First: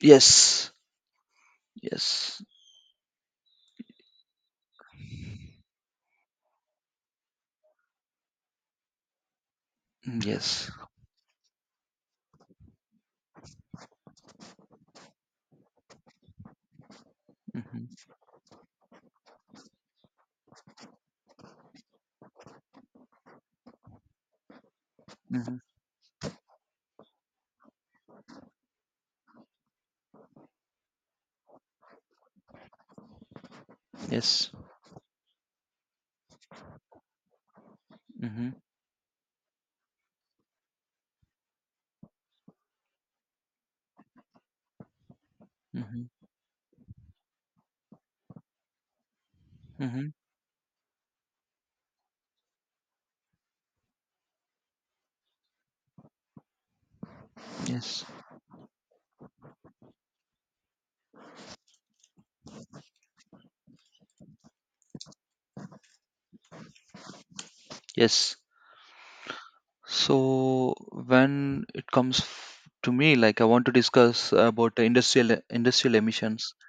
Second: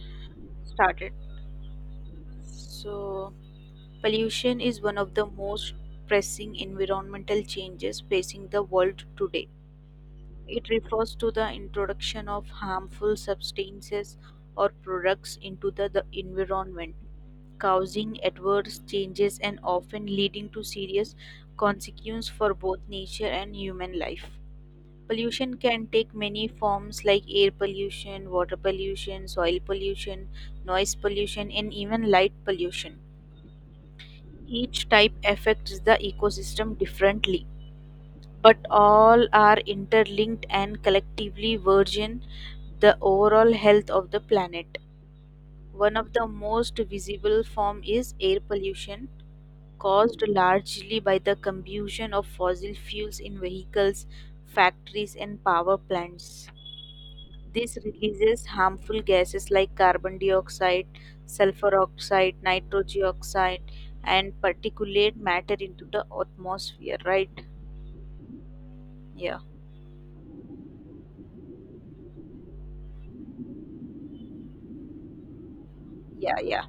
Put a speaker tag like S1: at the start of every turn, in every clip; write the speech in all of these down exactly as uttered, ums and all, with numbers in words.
S1: Yes.
S2: Started.
S1: Yes.
S2: So, pollution is one of the most pressing environmental changes facing the world today.
S1: Mm,
S2: It
S1: yes.
S2: refers to the introduction of harmful substances or products into the, the environment,
S1: Mhm.
S2: causing adverse changes and often leading to serious consequences for both nature and human life. Pollution
S1: Mhm.
S2: can take many forms like air pollution, water pollution, soil pollution, noise pollution, and even light pollution.
S1: Yes.
S2: Each type affects the ecosystem differently,
S1: Mhm.
S2: but all are interlinked and collectively burden the overall health of the planet. One
S1: Mhm.
S2: of the most visible form is air pollution
S1: Mhm.
S2: caused largely by the combustion of fossil fuels in vehicles, factories and power plants. This
S1: Yes.
S2: releases harmful gases like carbon dioxide, sulfur oxide, nitrogen oxide, and particulate matter into the atmosphere, right?
S1: Yes.
S2: Yeah,
S1: So when it comes f- to me, like I want to discuss about the industrial industrial
S2: yeah,
S1: emissions.
S2: yeah,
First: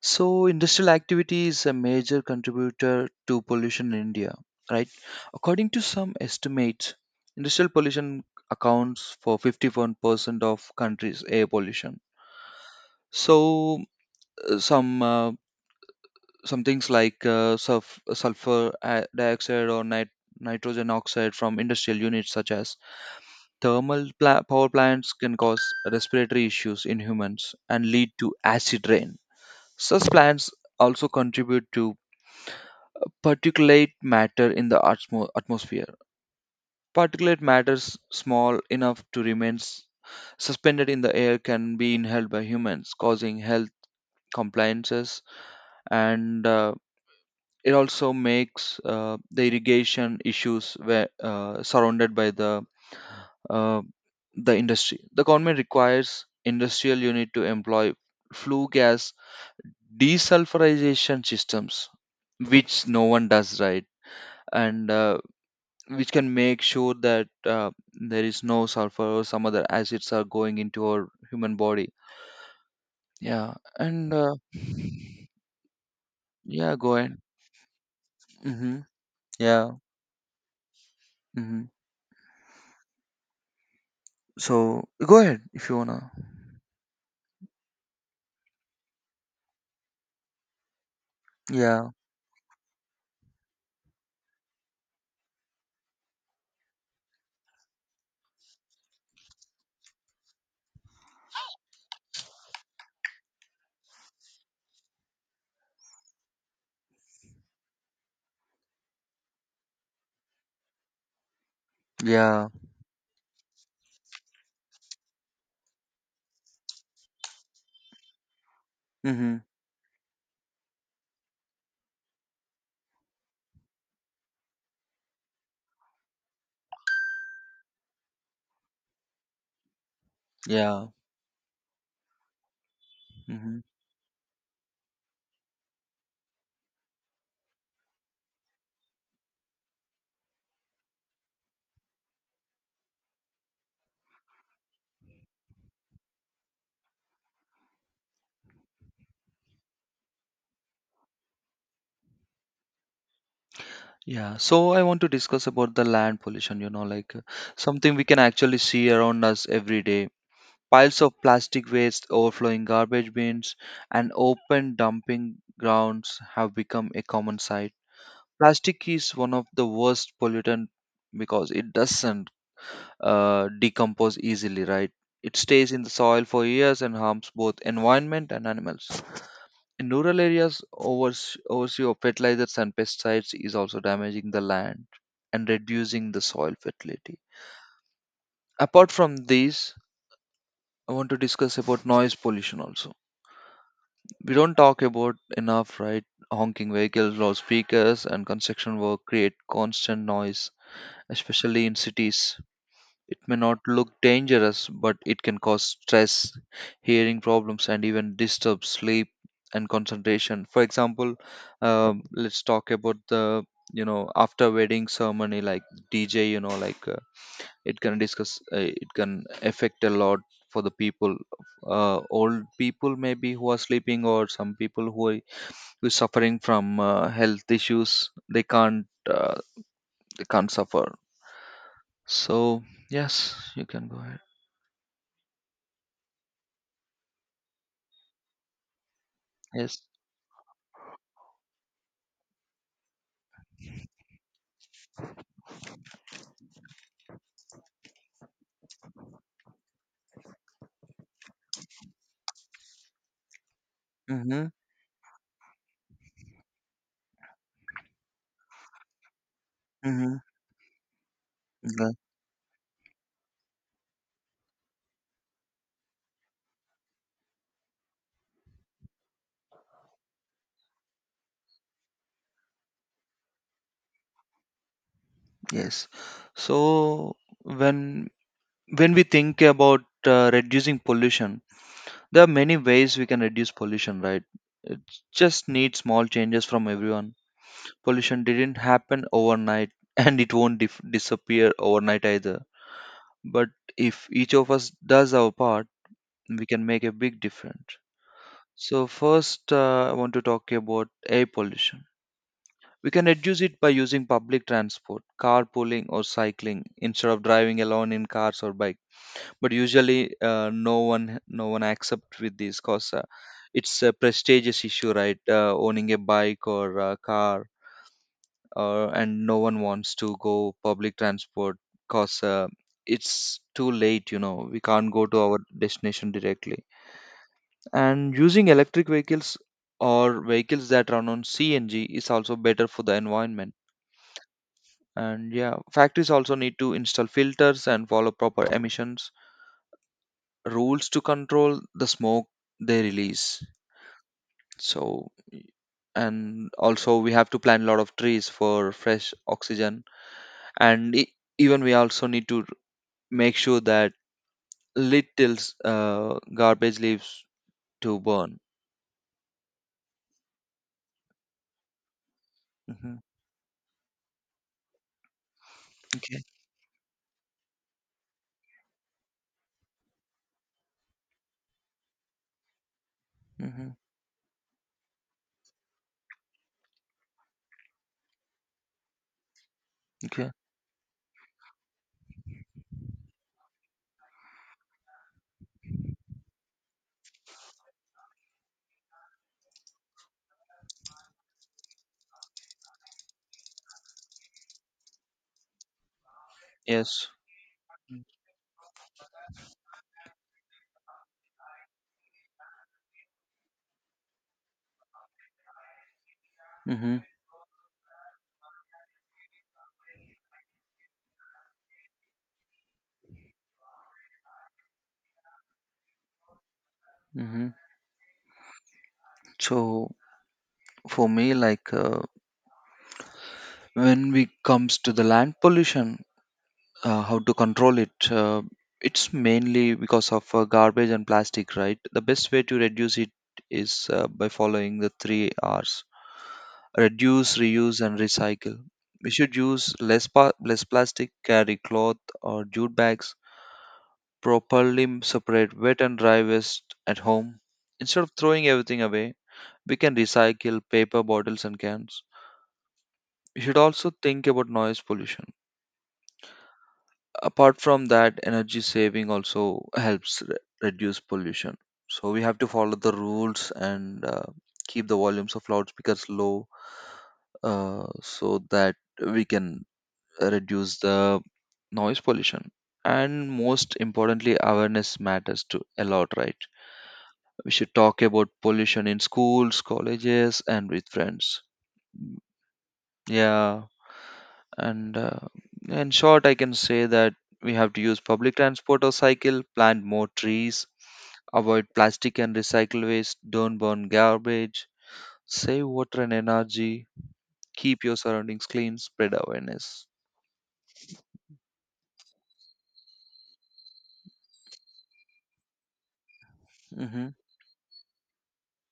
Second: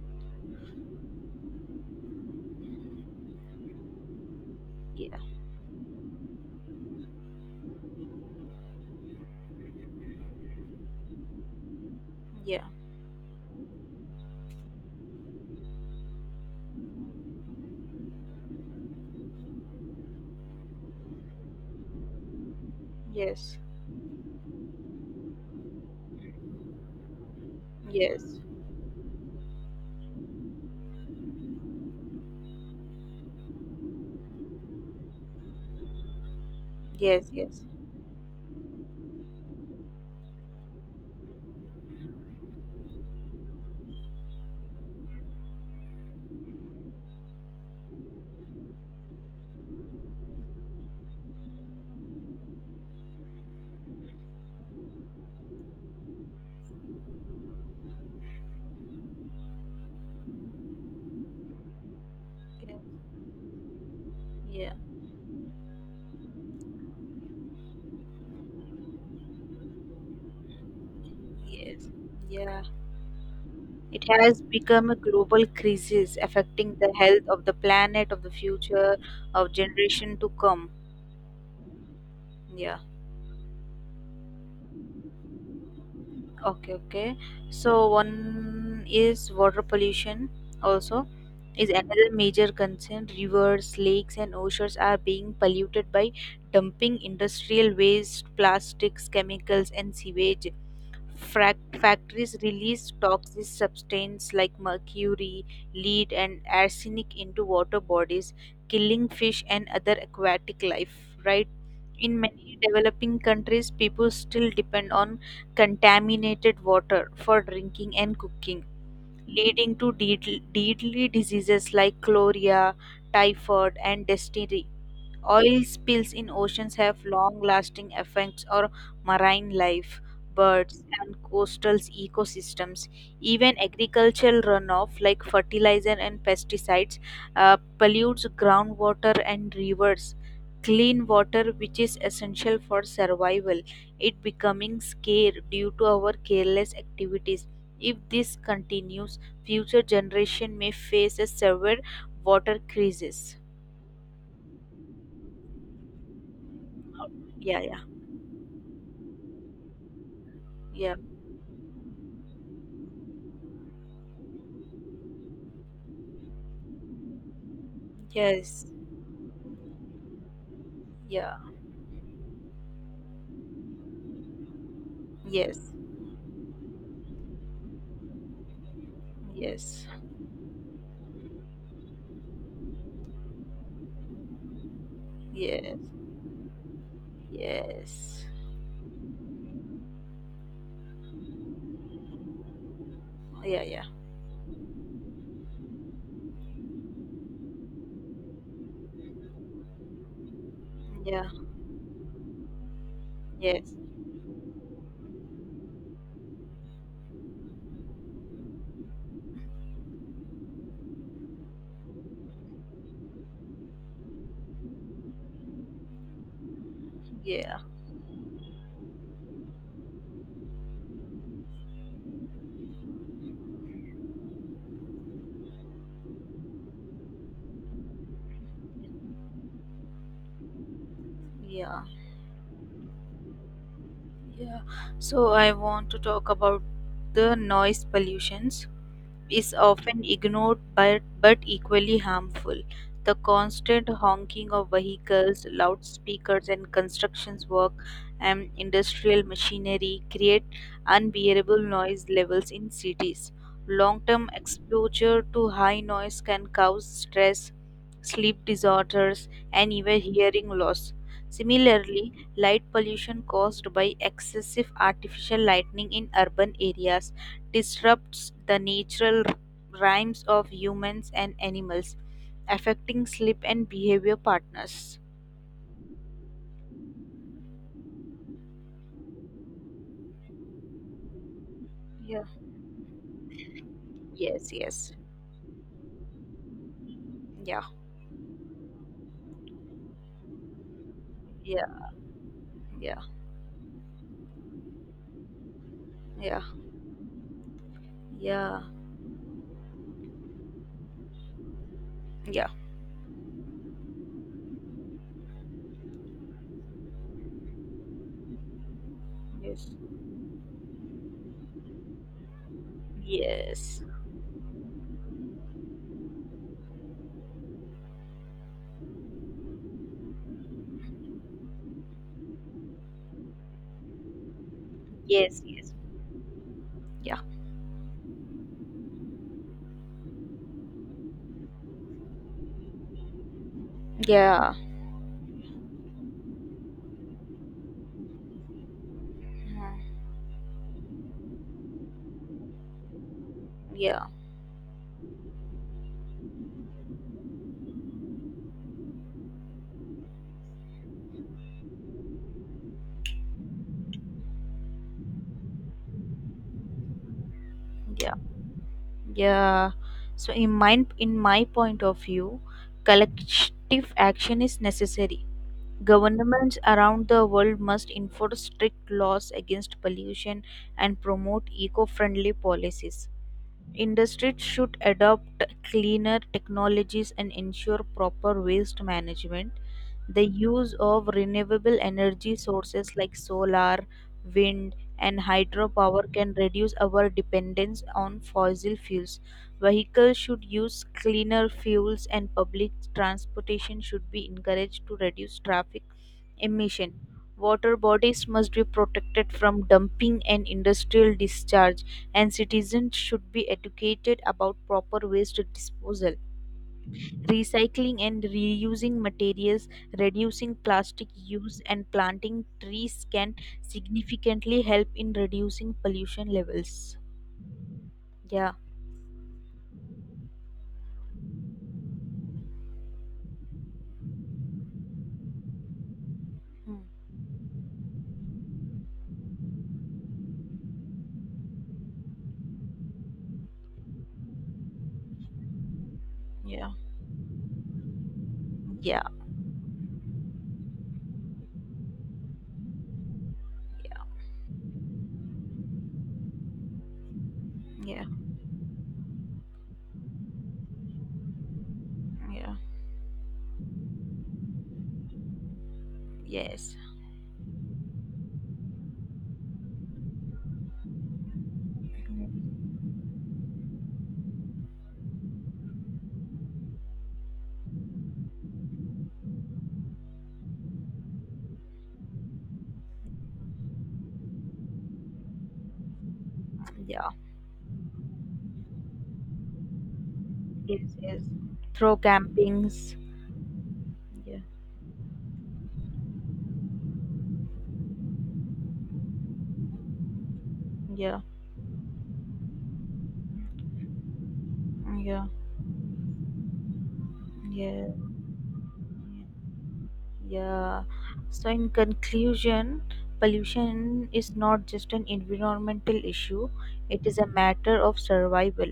S1: So industrial activity is a major contributor to pollution in India, right?
S2: yeah,
S1: According to some estimates, industrial pollution accounts for fifty-one percent of country's air pollution.
S2: yeah,
S1: So uh, some uh, some things like uh, sulf- sulfur uh, dioxide or nit- nitrogen oxide from industrial units such as
S2: yes,
S1: thermal pla- power plants can cause respiratory issues in humans and lead
S2: yes,
S1: to acid rain. Such plants also contribute to particulate matter in the atmo- atmosphere.
S2: yes,
S1: Particulate
S2: yes,
S1: matter s- small enough to remain s- suspended in the air can be inhaled by humans causing health compliances. And uh, it also makes uh, the irrigation issues where, uh, surrounded by the uh, the industry. The government requires industrial unit to employ flue gas desulfurization systems, which no one does right,
S2: yeah,
S1: and uh, which can make sure that uh, there is no sulfur or some other acids are going into our human
S2: yes,
S1: body.
S2: yeah.
S1: Yeah,
S2: It
S1: and uh,
S2: has become a global crisis affecting
S1: yeah,
S2: the
S1: go ahead.
S2: health of the planet, of the
S1: Hmm.
S2: future, of
S1: Yeah.
S2: generation to come.
S1: Hmm.
S2: Yeah.
S1: So go ahead if you wanna.
S2: Okay, okay. So one is water pollution also is
S1: Yeah,
S2: another major concern. Rivers, lakes and oceans are being polluted by dumping industrial waste, plastics, chemicals and sewage. Frac- factories release toxic substances like mercury, lead and arsenic into water bodies, killing fish and other aquatic life, right? In
S1: yeah,
S2: many developing countries, people still depend on contaminated water for drinking and cooking,
S1: mm-hmm,
S2: leading to deadly, deadly diseases like cholera, typhoid, and dysentery. Oil spills in oceans have long lasting effects on marine life, birds,
S1: yeah,
S2: and coastal ecosystems. Even
S1: mm-hmm,
S2: agricultural runoff, like fertilizer and pesticides, uh, pollutes groundwater and rivers. Clean water, which is essential for survival, it becoming scarce due to our careless activities. If this continues, future generation may face a severe water crisis.
S1: yeah. So I want to discuss about the land pollution, you know, like uh,
S2: Yeah, yeah,
S1: something we can actually see around us every day.
S2: yeah.
S1: Piles of plastic waste, overflowing garbage bins, and open dumping grounds have become a common sight.
S2: Yes.
S1: Plastic is one of the worst pollutant
S2: Yeah.
S1: because it doesn't uh, decompose easily, right? It
S2: Yes.
S1: stays in the soil for years and harms both environment and animals.
S2: Yes.
S1: In rural areas, overs- overuse of fertilizers and pesticides is also damaging the land and
S2: Yes.
S1: reducing the soil fertility.
S2: Yes.
S1: Apart from these, I want to discuss about noise pollution also.
S2: Yeah. Yeah.
S1: We don't talk about enough, right? Honking vehicles, loudspeakers, and construction work create constant noise,
S2: Yeah.
S1: especially in cities. It may not
S2: Yes.
S1: look dangerous, but it can cause stress, hearing problems, and even disturb sleep and concentration. For example, um, let's talk about the you know after wedding ceremony like D J. You know, like uh,
S2: Yeah.
S1: it can discuss, uh, it can affect a lot for the people, uh, old people maybe who are sleeping, or some people who are who is suffering from uh, health issues. They can't uh, they can't suffer.
S2: Yeah.
S1: So yes, you can go ahead.
S2: Yeah. So I want to talk about the noise pollutions is
S1: Yes.
S2: often ignored but, but equally harmful. The constant honking of vehicles, loudspeakers, and constructions work and industrial machinery create unbearable noise levels in cities. Long term
S1: Mhm,
S2: exposure to high noise can cause stress, sleep disorders, and even
S1: mhm,
S2: hearing loss.
S1: right,
S2: Similarly, light pollution caused by excessive artificial lighting in urban areas disrupts the natural rhymes of humans and animals, affecting sleep and behavior partners.
S1: yes. So when when we think about uh, reducing pollution,
S2: Yeah.
S1: there are many ways we can reduce pollution, right?
S2: Yes,
S1: It
S2: yes.
S1: just needs small changes from everyone.
S2: Yeah,
S1: Pollution didn't happen overnight, and it won't dif disappear
S2: yeah,
S1: overnight either.
S2: yeah,
S1: But if each of us does our part,
S2: yeah,
S1: we can make a big difference.
S2: yeah,
S1: So first, uh, I want to talk about air pollution.
S2: yeah.
S1: We can reduce it by using public transport, carpooling, or cycling instead of driving alone in cars or bike. But
S2: Yes.
S1: usually, uh, no one no one accept with this cause uh, it's
S2: Yes.
S1: a prestigious issue, right? Uh, owning a bike or a car, uh, and no one wants to go public transport cause uh, it's too late. You know, we can't go to our
S2: Yes. Yes.
S1: destination directly.
S2: Yeah.
S1: And using electric vehicles or vehicles that run on C N G is also better for the environment.
S2: Yeah.
S1: And yeah, factories also need to install filters and follow proper emissions rules to control the smoke they release.
S2: Yeah.
S1: So, and also we have to plant a lot of trees for fresh oxygen. And e- even we also need to make sure that little uh, garbage leaves to
S2: Yeah.
S1: burn.
S2: Yeah. So in my in my point of view,
S1: Hmm.
S2: collective action is necessary.
S1: Okay.
S2: Governments around the world must enforce strict laws against pollution and promote eco friendly policies.
S1: Hmm.
S2: Industries should adopt cleaner technologies and ensure proper waste management. The
S1: Okay.
S2: use of renewable energy sources like solar, wind, and hydropower can reduce our dependence on fossil fuels. Vehicles should use cleaner fuels, and public transportation should be encouraged to reduce traffic emission.
S1: Yes.
S2: Water bodies must be protected from dumping and industrial discharge and citizens should be educated about proper waste disposal,
S1: Mm-hmm.
S2: recycling and reusing materials, reducing plastic use, and planting trees can significantly help in reducing pollution levels.
S1: Mm-hmm.
S2: Yeah.
S1: So for me, like uh, when we comes to the land pollution,
S2: Hmm.
S1: uh, how to control it, uh, it's mainly because of uh, garbage and plastic, right? The best way to reduce it is uh, by following the three r's:
S2: Yeah.
S1: reduce, reuse and recycle.
S2: Yeah.
S1: We should use less pa- less plastic, carry cloth or jute bags, properly separate wet and dry waste at home instead
S2: Yeah.
S1: of throwing everything away. We can recycle paper bottles and cans.
S2: Yeah.
S1: We should also think about noise pollution.
S2: Yes.
S1: Apart from that, energy saving also helps re- reduce pollution. So we have to follow the rules and uh, keep the volumes of loudspeakers low, uh, so that we can reduce the noise pollution. And most importantly, awareness matters to a lot, right?
S2: Yeah.
S1: We should talk about pollution in schools, colleges and
S2: Yes.
S1: with
S2: Yes.
S1: friends.
S2: Throw campings.
S1: Yeah,
S2: Yeah.
S1: and uh, in short, I can say that we have to use public transport or cycle, plant more trees,
S2: Yeah.
S1: avoid plastic and recycle waste, don't burn garbage,
S2: Yeah.
S1: save water and energy, keep
S2: Yeah.
S1: your surroundings clean, spread awareness.
S2: Yeah. So, in conclusion, pollution is not just an environmental issue, it
S1: Mm-hmm.
S2: is a matter of survival.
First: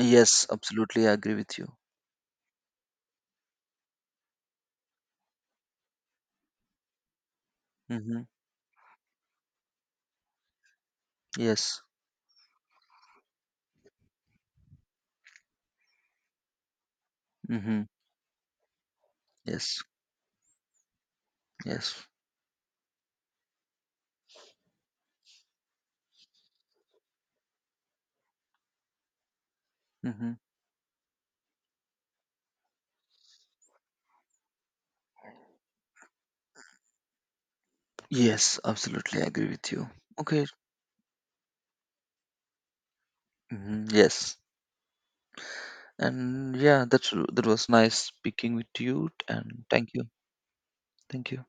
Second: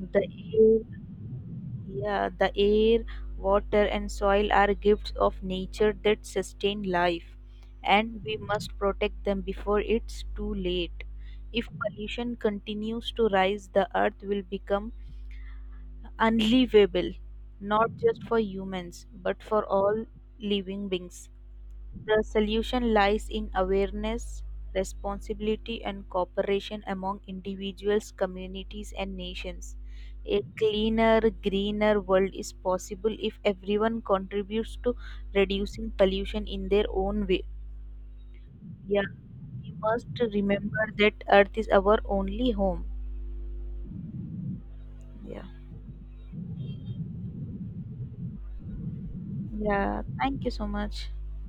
S2: The air,
S1: absolutely, I agree with you.
S2: yeah, the air, water, and soil are gifts of nature that sustain life, and
S1: Mm-hmm.
S2: we must protect them before it's too late. If
S1: Yes.
S2: pollution continues to rise, the earth will become unlivable,
S1: Mm-hmm.
S2: not just for humans, but for
S1: Yes.
S2: all living beings.
S1: Yes.
S2: The solution lies in awareness, responsibility, and cooperation among individuals, communities, and nations.
S1: Mm-hmm.
S2: A cleaner, greener world is possible if everyone contributes to reducing pollution in their own way.
S1: Yes,
S2: Yeah,
S1: absolutely, I agree with
S2: we
S1: you.
S2: must
S1: Okay.
S2: remember that Earth is our only home.
S1: Mm-hmm. Yes.
S2: Yeah,
S1: And yeah, that's that was nice speaking with you. And thank
S2: yeah,
S1: you,
S2: thank you so much.
S1: thank you.